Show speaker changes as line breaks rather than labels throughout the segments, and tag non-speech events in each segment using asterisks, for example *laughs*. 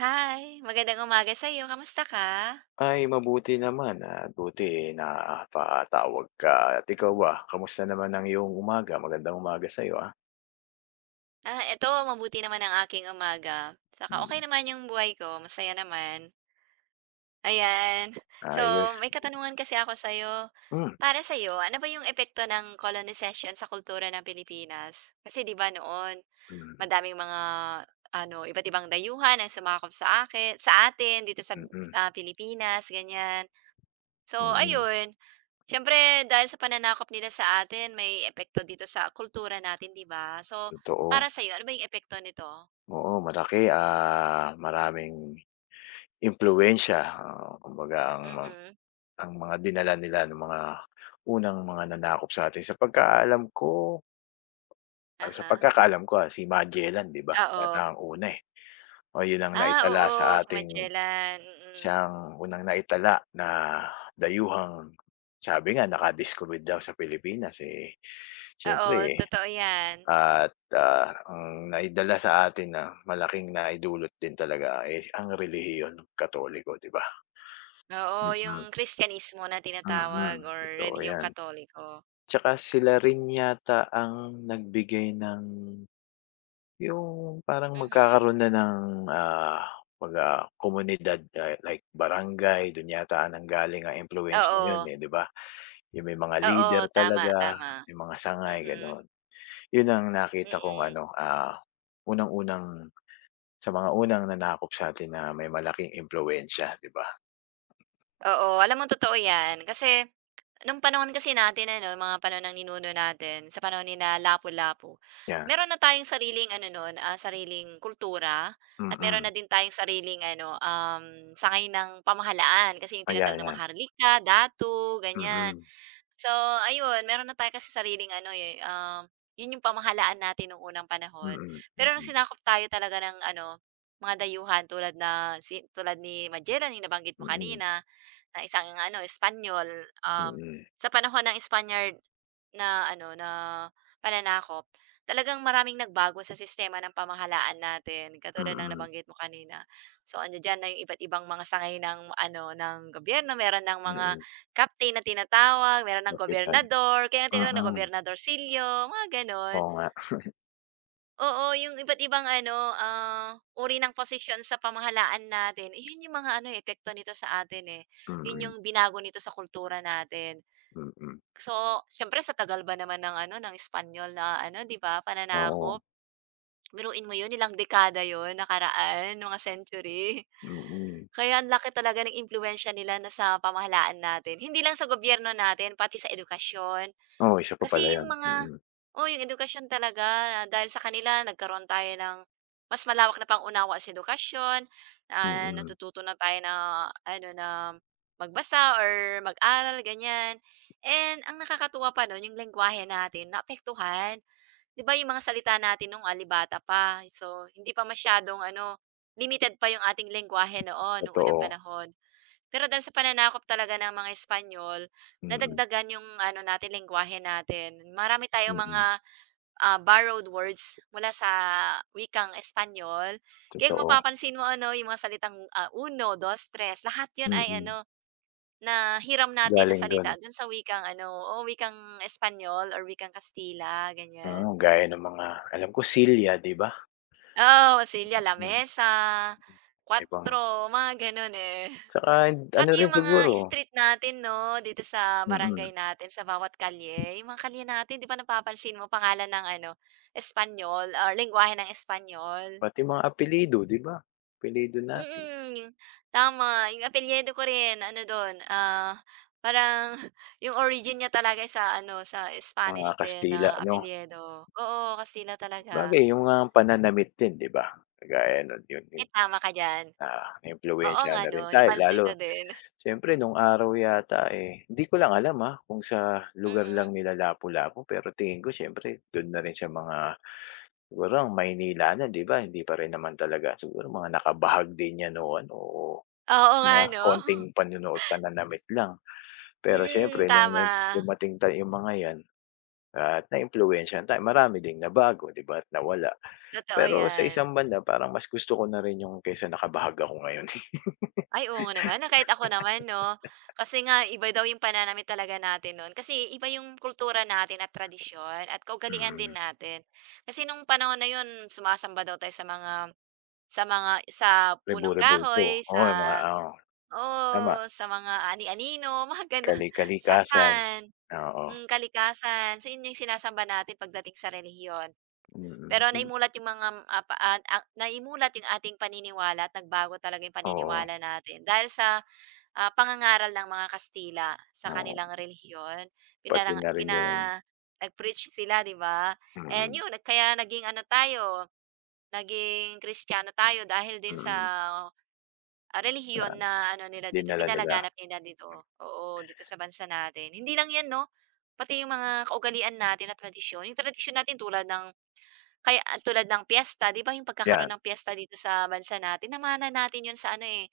Hi, magandang umaga sa iyo. Kamusta ka?
Ay, mabuti naman at buti napatawag ka at ikaw ba, kamusta naman ang iyong umaga? Magandang umaga sa'yo, ah.
Ah, eto mabuti naman ang aking umaga. Saka okay
Mm,
naman yung buhay ko, masaya naman, ayan. *laughs* So,
ayos.
may katanungan kasi ako sa iyo.
Hmm,
Para sa'yo, ano ba yung epekto ng colonization sa kultura ng Pilipinas? Kasi 'di ba noon,
mm,
madaming mga ano, iba't ibang dayuhan ang sumakop sa akin, sa atin dito sa,
mm,
Pilipinas, ganyan. So
mm,
ayun, siyempre dahil sa pananakop nila sa atin may epekto dito sa kultura natin, 'di ba? So,
totoo.
para sa'yo ano ba yung epekto nito?
Oo, malaki, maraming impluwensiya, kumbaga
Mhm,
ang mga dinala nila ng mga unang mga nanakop sa'tin. Sa
aha.
pagkakaalam ko, si Magellan 'di ba,
Oo.
yata ang una, eh. O yun ang
Ah,
naitala
oo,
sa
sa
ating.
Magellan, mm.
Siya ang unang naitala na dayuhang sabi nga nakadiskubre daw sa Pilipinas, eh, siyempre
Oo,
eh.
totoo 'yan.
At, ang naidala sa atin na malaking naidulot din talaga, eh, ang relihiyon Katoliko, 'di ba?
Oo, yung
Mm,
Kristyanismo na
mm,
tinatawag or
totoo
relihiyong
'yan.
Katoliko.
Tsaka sila rin yata ang nagbigay ng yung parang
Mhm.
magkakaroon na ng, pagka komunidad, like barangay, dun yata nanggaling ang impluwensya yun,
Oo,
eh, 'di ba? Yung may mga
oo,
leader
tama,
talaga,
tama.
may mga sangay
Mhm,
gano'n. Yun ang nakita kong
mm.
ano, unang-unang sa mga unang nanakop sa'tin na may malaking impluwensiya, 'di ba?
Oo, alam mo totoo 'yan kasi nung panahon kasi natin ano, mga panahon ng ninuno natin, sa panahon ni Lapu-Lapu,
'Yan,
meron na tayong sariling ano nun, sariling kultura at meron na
mm.
din tayong sariling ano, sangay ng pamahalaan kasi yung
Kaya
tinatag na mga
'yan,
harlika, datu, ganyan.
mm,
So ayun, meron na tayo kasi sariling ano, eh, yun yung pamahalaan natin nung unang panahon.
mm,
Pero nung
mm,
sinakop tayo talaga ng ano, mga dayuhan tulad na si tulad ni Magellan, yung nabanggit mo
mm,
kanina, na isang ano Espanyol, um,
mm,
sa panahon ng Spaniard na ano, na pananakop, talagang maraming nagbago sa sistema ng pamahalaan natin katulad ng
mm,
nabanggit mo kanina. So, ano diyan na yung iba't ibang mga sangay ng ano, ng gobyerno, meron ng mga
mm,
captain na tinatawag, meron ng
kapital.
gobernador, kaya nga tinatawag na
Mm,
gobernadorcillo, mga gano'n.
oo nga,
Oo, yung iba't ibang ano, uri ng posisyon sa pamahalaan natin, iyon yung mga ano, eh, epekto nito sa atin, eh. Yun
mm,
yung binago nito sa kultura natin.
mm,
So, siyempre sa tagal ba naman ng ano, ng Espanyol na ano, 'di ba,
oo,
pananakop. Biruin mo yun, ilang dekada yun nakaraan, mga century. *laughs*
mm.
Kaya ang laki talaga ng impluwensya nila na sa pamahalaan natin. Hindi lang sa gobyerno natin, pati sa edukasyon.
Oo, isa pa
Kasi
pala
yung
yun,
mga
mm,
oh yung edukasyon talaga dahil sa kanila nagkaroon tayo ng mas malawak na pangunawa sa edukasyon,
mm,
natututo na tayo na ano, na magbasa or mag-aral ganyan. And ang nakakatuwa pa nun yung lengguwahe natin naapektuhan. 'Di ba yung mga salita natin nung, so hindi pa masyadong ano, limited pa yung ating lengguwahe noon nung unang
totoo,
panahon. Pero dahil sa pananakop talaga ng mga Espanyol,
mm,
nadagdagan yung ano natin, lengguwahe natin. Marami tayong mga,
mm,
borrowed words mula sa wikang Espanyol. Kaya kung
totoo,
mapapansin mo ano, yung mga salitang, 1, 2, 3, lahat yun ay
mm,
ano, na hiram natin na
galing
salita
dun.
dun sa wikang ano, o wikang Espanyol or wikang Kastila, ganyan.
Mm, gaya ng mga alam ko silya 'di ba?
Oh, silya,
Hmm,
lamesa,
ibang
cuatro, mga ganun, eh.
tsaka ano
Pati
rin
yung
siguro,
mga street natin 'no, dito sa barangay
mm,
natin, sa bawat kalye, yung mga kalye natin 'di ba napapansin mo pangalan ng ano, Espanyol or lengguwahe ng Espanyol.
pati mga apelyido 'di ba? Apelyido natin,
Mm, tama yung apelyido ko rin ano dun, parang *laughs* yung origin niya talaga ay sa ano, sa
mga
Spanish din
Kastila
na
ano,
apelyido. Oo, Kastila talaga.
sabagay yung mga pananamit din 'di ba? Kagaya nun yun yun,
Ay, tama ka diyan. Oo
naimpluwensyahan
nga
na
'no,
rin tayo
napansin
lalo
ko din. *laughs*
siyempre nung araw yata, eh, hindi ko lang alam, kung sa lugar
Mm.
lang nila Lapu-Lapu pero tingin ko siyempre dun na rin sa mga siguro ang Maynila na 'di ba hindi pa rin naman talaga siguro mga nakabahag din yan o ano o.
Oo nga
Mga
'no.
konting
*gasps*
panunood pananamit lang. Pero
*laughs* Mm,
siyempre nung
tama.
nag dumating ta yung mga 'yan at naimpluwensyahan tayo, marami ding nabago, 'di ba, at nawala.
Totoo
Pero sa
yan.
isang banda parang mas gusto ko na rin yung kaysa nakabahag ako ngayon. *laughs*
Ay, oo nga naman, na kahit ako naman 'no. Kasi nga iba daw yung pananamit talaga natin noon. Kasi iba yung kultura natin at tradisyon at kaugalian din
Mm,
natin. Kasi nung panahon na yun sumasamba daw tayo sa mga sa punong
Rebo-Rebo ito,
kahoy,
oo,
sa
yung mga oo, tama,
oh sa mga ani-anino, *laughs* mga gano'n,
Kali-kalikasan,
sasan,
oo,
kalikasan. So yun yung sinasamba natin pagdating sa relihiyon. Pero
mm,
naimulat yung mga, ah, pa ah, ah, naimulat yung ating paniniwala at nagbago talaga yung
oo,
paniniwala natin dahil sa, pangangaral ng mga Kastila sa
oo,
kanilang relihiyon.
pati
Pinarang
na rin yung
ipina nag-preach sila, 'di ba? And
mm,
yun, kaya naging ano tayo, naging Kristiyano tayo dahil din sa,
mm, sa
relihiyon na ano nila dito,
dinala nila.
pinalaganap nila dito. Oo, dito sa bansa natin. Hindi lang 'yan 'no, pati yung mga kaugalian natin na tradisyon. Yung tradisyon natin tulad ng piyesta, 'di ba yung pagkakaroon
'Yan,
ng piyesta dito sa bansa natin, namana natin yun sa ano, eh,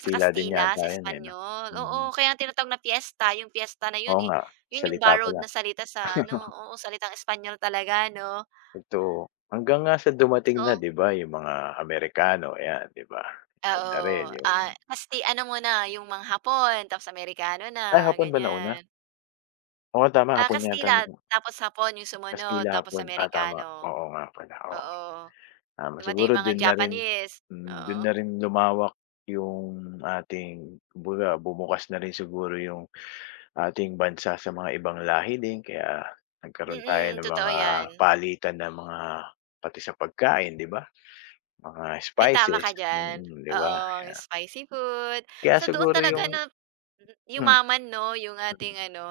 sa
din
Kastila,
yata
sa
'yan, eh, 'no?
Espanyol.
Mm,
Oo, kaya ang tinatawag na piyesta, yung piyesta na yun,
oo
eh,
nga,
yun yung
salita pa
borrowed na
lang.
salita sa ano, oo, salitang Espanyol talaga 'no.
Totoo. Hanggang nga sa dumating na
So,
'di ba yung mga Amerikano, ayan 'di ba? Ayan na rin
oo,
yung
Kasti ano muna, yung mga Hapon, tapos Amerikano
ay
na,
hapon ba nauna?
ganyan.
Oo, tama,
Ah,
hapon yata
Kastila,
nauna.
tapos Hapon yung sumunod,
Kastila
tapos
hapon, tama,
Amerikano.
oo nga pala, oo.
Oo.
Tama
Dumating
siguro
yung mga
dun na rin
Japanese,
hmm, dun
oo.
na rin lumawak yung ating kumbaga bumukas na rin siguro yung ating bansa sa mga ibang lahi din kaya nagkaroon tayo
Mm,
ng
totoo
mga
yan.
palitan ng mga pati sa pagkain 'di ba? Mga
Ay, tama
spices,
ka diyan.
mm, 'di
Oo,
ba?
ang spicy food.
Kaya
So, doon
siguro
talaga
yung.
na
Hmm,
yumaman 'no, yung ating
mm.
ano,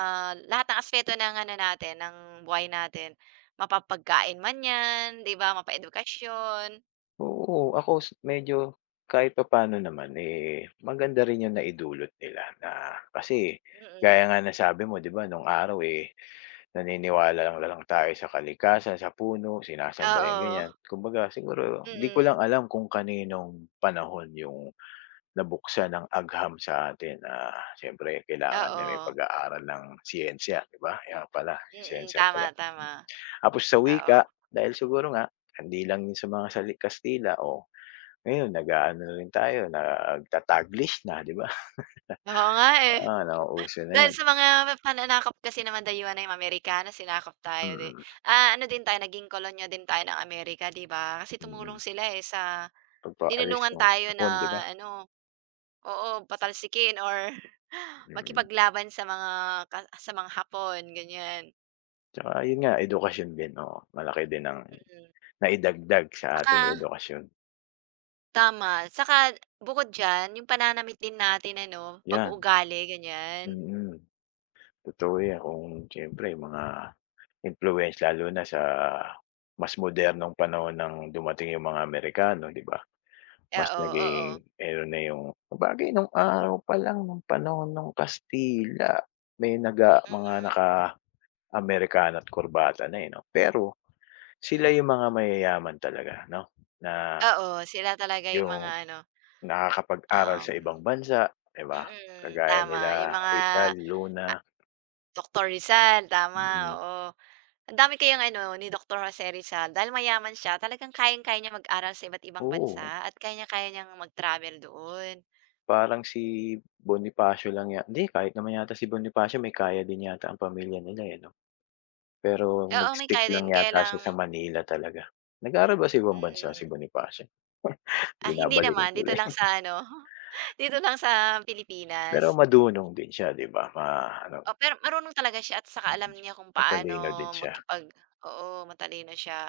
lahat ng aspeto ng ano natin, ng buhay natin. Mapapagkain man 'yan, 'di ba, mapaedukasyon,
Oo, ako s medyo kahit papaano naman, eh, maganda rin yung naidulot nila na kasi gaya
mm.
nga ng sabi mo 'di ba nung araw, eh, naniniwala lang lang tayo sa kalikasan, sa puno, sinasamba yung
Oo,
ganyan. Kumbaga siguro 'di ko
mm.
lang alam kung kaninong panahon yung nabuksan ng agham sa atin na siyempre kailangan na may
Oo.
pag-aaral ng siyensya 'di ba? Kaya pala
Mm,
siyensya
tama,
pala.
tama.
Tapos sa
Oo.
wika, dahil siguro nga hindi lang yun sa mga sali Kastila o ngayon nag-aano na rin tayo, nagta-Taglish na, 'di ba? *laughs*
Oo nga, eh.
Oo, nauuso na
Dahil
yan.
sa mga pananakop kasi naman dayuhan ng Amerikano sinakop tayo di
Mm,
ano din tayo naging kolonya din tayo ng Amerika 'di ba? Kasi tumulong
mm.
sila, eh, sa
Pagpaalis
tinulungan
ng
tayo
Hapon, 'di ba?
na ano oo, patalsikin or *laughs*
Mm.
makipaglaban sa mga sa mga Hapon ganyan,
Tsaka yun nga edukasyon din, oo. Malaki din ang
mm.
naidagdag sa ating
Saka
edukasyon,
tama, saka bukod diyan yung pananamit din natin ano,
yan.
pag-uugali ganyan.
Mm, totoo yan kung siyempre mga influence lalo na sa mas modernong panahon ng dumating yung mga Amerikano, 'di ba?
Eh,
Mas
oo, oo,
naging ano na yung sabagay nung araw pa lang nung panahon nung Kastila may mga
mm.
naka-amerikano at kurbata na, eh, 'no? Pero
Mm.
sila yung mga mayayaman talaga, 'no, na
Oo, sila talaga yung
yung
mga ano,
nakakapag-aral sa
um
ibang bansa, 'di ba?
Mm,
Kagaya nila
tama yung mga,
Rizal, Luna,
ah, Doktor Rizal tama,
mm.
oo. Ang dami kayang ano ni Doktor Jose Rizal dahil mayaman siya talagang kayang-kaya niya mag-aral sa iba't ibang
Oo,
bansa at kayang-kaya niyang mag-travel doon.
parang si Bonifacio lang yata hindi kahit naman yata si Bonifacio may kaya din yata ang pamilya nila, eh, 'no? Pero
Eh, oo, may
nag-stick
kaya din
lang
kaya
yata siya
lang
sa Manila talaga. Nag-aral ba sa ibang bansa si
mm.
Bonifacio?
Ah, hindi
Binabalikan
naman dito
tuloy.
lang sa
*laughs*
ano, *laughs* dito lang sa
Pero
Pilipinas.
madunong din siya 'di ba, ma-ano
Oh, pero marunong talaga siya at
mm,
saka alam niya kung
matalino din
paano
siya.
makipag oo, matalino siya.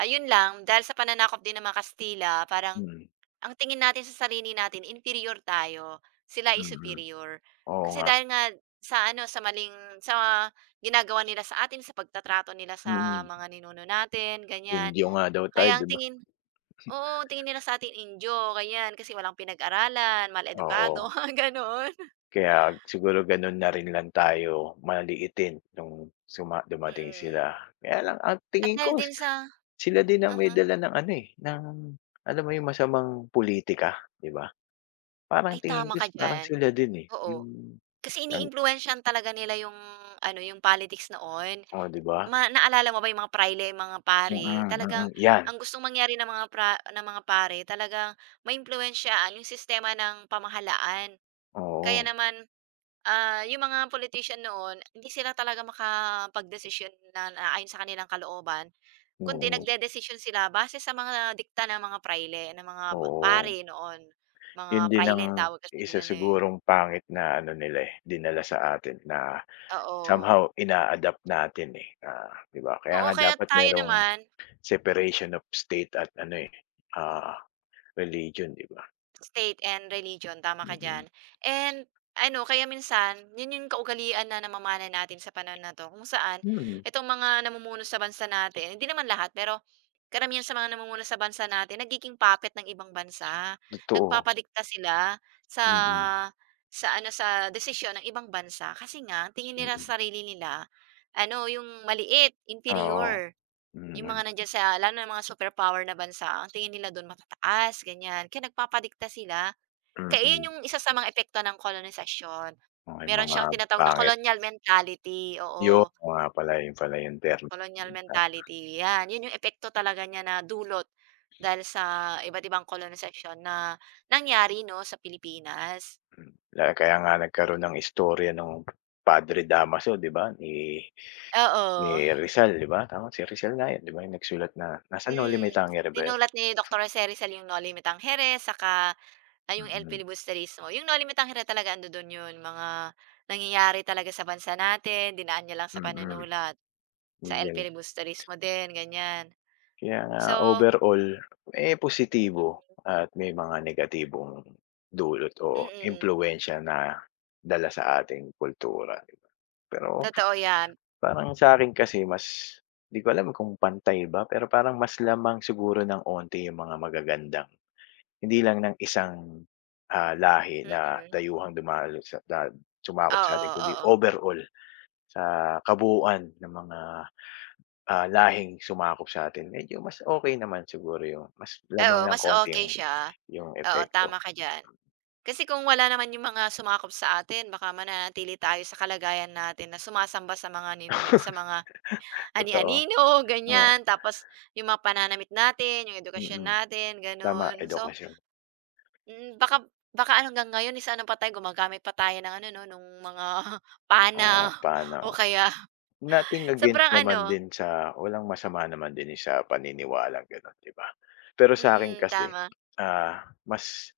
Ayun lang, dahil sa pananakop din ng mga Kastila parang
Mm,
ang tingin natin sa sarili natin inferior tayo, sila is
mm.
superior.
Oo
Kasi
nga,
dahil nga sa ano, sa maling sa ginagawa nila sa atin, sa pagtatrato nila sa
mm.
mga ninuno natin, ganyan.
Indio nga daw tayo
Kaya ang
'di ba?
tingin oo, ang tingin nila sa atin injo ganyan, kasi walang pinag-aralan,
Oo,
mal-edukado, *laughs* ganoon.
kaya siguro gano'n na rin lang tayo maliitin nung dumating
Mm.
sila. Kaya lang ang
At
tingin
dahil
ko
din sa
sila din ang may
Mhm.
dala ng ano, eh, ng alam mo 'yung masamang politika, 'di ba? Parang
Ay,
tingin
tama
ko
ka
is parang
diyan,
sila din, eh,
oo.
yung
Kasi
ang
iniimpluwensyahan talaga nila yung ano, yung politics noon.
oh, 'di ba?
Naalala mo ba yung mga prile, mga
Mm,
pare, talagang
mm, 'yan,
ang gustong mangyari ng mga pra ng mga pare talagang maimpluwensyahan yung sistema ng pamahalaan. Kaya
oo,
naman, yung mga politician noon hindi sila talaga makapagdesisyon na na ayon sa kanilang kalooban. Kundi
mm,
nagdedesisyon sila base sa mga dikta ng mga prayle, ng mga
oo.
pari noon. Mga
'Yun din
prayle ang
ang
tawag kasi
isa
nila na eh,
sigurong pangit na ano nila, eh, dinala sa atin na
oo.
somehow ina-adapt natin, eh, na 'di ba?
Oo,
Kaya nga
kaya
dapat
tayo
merong
naman
separation of state at ano, eh, ah, religion, 'di ba?
state and religion, tama ka
Mm,
diyan. And ano, kaya minsan, yun yung kaugalian na namamana natin sa panahon na 'to kung saan
mm,
itong mga namumuno sa bansa natin, hindi naman lahat, pero karamihan sa mga namumuno sa bansa natin nagiging puppet ng ibang bansa.
totoo.
Nagpapadikta sila sa
Mm,
sa ano, sa desisyon ng ibang bansa kasi nga tingin nila
mm.
sa sarili nila ano, yung maliit,
Oo,
inferior. Yung
mm,
mga nandiyan sa lalo na mga superpower na bansa, ang tingin nila dun matataas, ganyan. Kaya nagpapadikta sila. Kaya yun
mm.
yung isa sa mga epekto ng kolonisasyon.
Oh, yung
Meron
mga
siyang tinatawag na
pangit.
colonial mentality,
Yun,
oo,
oo nga pala, yun pala yung term.
colonial mentality, 'yan. 'Yun yung epekto talaga niya na dulot dahil sa iba't ibang kolonisasyon na nangyari 'no, sa Pilipinas.
Mm, kaya nga nagkaroon ng istorya nung Padre Damaso 'di ba, ni
Oo,
Rizal 'di ba, tama si Rizal nga yun 'di ba yung nagsulat na nasa Noli Me
mm.
Tangere ba yun?
Sinulat ni Dr. Rosely Salino Limitang Jerez saka ay yung El
Mm,
Filibusterismo, yung No Limit ang Hirap talaga ando dun yun, mga nangyayari talaga sa bansa natin, dinaan niya lang sa panunulat. Sa
mm,
El
yun.
Filibusterismo din, ganyan.
Kaya nga
So,
overall, eh, positibo at may mga negatibong dulot o
mm,
impluwensiya na dala sa ating kultura. Pero
totoo yan.
parang sa'kin kasi mas 'di ko alam kung pantay ba, pero parang mas lamang siguro ng onti yung mga magagandang hindi lang ng isang, lahi na
Mm,
dayuhang dumalo sa sumakop
oo,
sa'tin kundi
oo.
overall sa kabuuan ng mga, lahing sumakop sa'tin. Medyo mas okey naman siguro yung mas
Eh,
lamang
oo,
ng
mas
konti yung
okay siya,
yung
oo
epekto.
tama ka diyan. Kasi kung wala naman yung mga sumakop sa atin baka mananatili tayo sa kalagayan natin na sumasamba sa mga ninuni sa mga
Totoo,
ani-anino,
oo,
ganyan. Tapos yung mga pananamit natin, yung edukasyon
mm.
natin,
Tama,
gano'n. So,
edukasyon.
mm, baka baka ano, hanggang ngayon eh, sa patay pa tayo gumagamit pa tayo ng ano 'no, nung mga *laughs*
Oo,
pana o
paano
kaya
nothing against
sobrang
naman
ano
din sa walang masama naman din sa paniniwalang gano'n, 'di ba? Pero sa'kin
mm,
kasi,
tama.
mas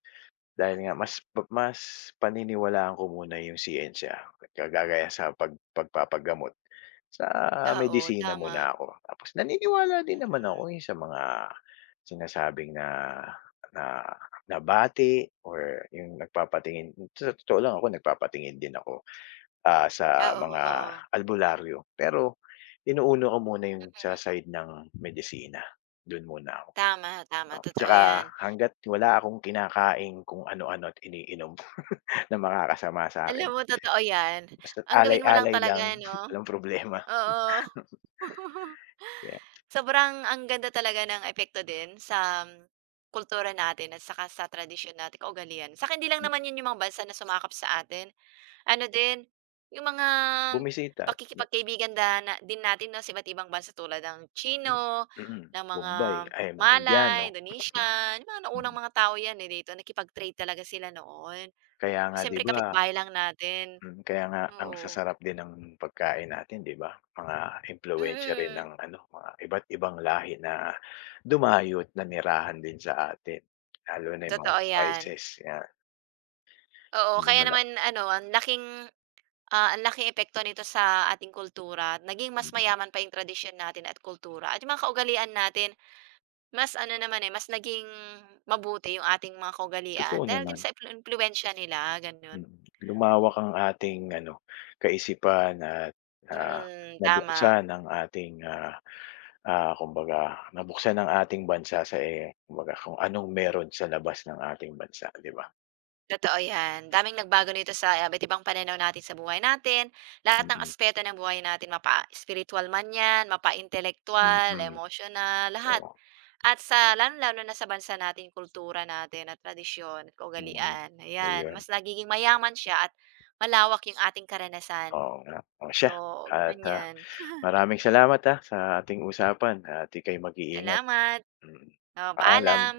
dahil nga mas pa mas paniniwalaan ko muna yung siyensya, kagagaya sa pagpapagamot. Sa
Oo,
medisina
tama.
muna ako, tapos naniniwala din naman ako,
Mm.
eh, sa mga sinasabing na na nabati or yung nagpapatingin sa totoo lang ako nagpapatingin din ako, sa
Oo,
mga
oo.
albularyo. Pero inuuna ko muna yung sa side ng medisina, dun muna ako,
Tama, tama,
oo.
totoo
Tsaka
'yan.
hangga't wala akong kinakaing kung ano-ano at iniinom *laughs* na makakasama sa'kin,
Alam mo totoo 'yan.
basta't
Ang gawin mo lang
alay-alay lang
talaga
*laughs*
'no,
walang problema.
oo. *laughs*
Kaya
Sobrang ang ganda talaga ng epekto din sa kultura natin at saka sa tradisyon natin, kaugalian. Saka hindi lang
hmm,
naman 'yun yung mga bansa na sumakap sa atin. Ano din, yung mga
bumisita, na
pakikipagkaibigan da na din natin 'no, sa iba't ibang bansa tulad ng Tsino,
hmm, mm,
ng mga
bombay, ay mga Indiano.
Malay, Indonesian, yung mga
Hmm.
naunang mga tao 'yan, eh, dito nakipag-trade talaga sila noon.
Kaya nga 'di
Siyempre
ba
kapitbahay lang natin,
mm, kaya nga ang
oo.
sasarap din ng pagkain natin 'di ba? Mga impluwensiya rin
Mm,
ng ano, mga iba't ibang lahi na dumayo at nanirahan din sa atin. Lalo na yung mga
totoo 'yan.
spices, yan
Oo, kaya
lumala
naman ano, ang laking epekto nito sa ating kultura. Naging mas
mm,
mayaman pa yung tradisyon natin at kultura at yung mga kaugalian natin, mas ano naman, eh, mas naging mabuti yung ating mga kaugalian
totoo
dahil din
naman,
sa impluwensiya nila, gano'n.
mm. Lumawak ang ating ano, kaisipan at, ah,
Mm, tama.
nabuksan ang ating, kumbaga nabuksan ang ating bansa sa, eh, kumbaga kung anong meron sa labas ng ating bansa 'di ba?
Totoo 'yan. Daming nagbago nito sa, iba't ibang pananaw natin sa buhay natin. Lahat ng
Mm,
aspeto ng buhay natin mapa spiritual man 'yan, mapa
mm,
intellectual,
mm, mm.
emotional, lahat.
Oo.
At sa lalong-lalo na sa bansa natin, kultura natin at tradisyon at
Mm,
kaugalian, ayan.
ayun.
Mas nagiging mayaman siya at malawak yung ating karanasan.
Oo nga. Oh,
So,
siya at,
ganyan.
maraming salamat, sa ating usapan at ika'y mag-iingat.
Salamat.
Mm,
Oo,
paalam.
paalam.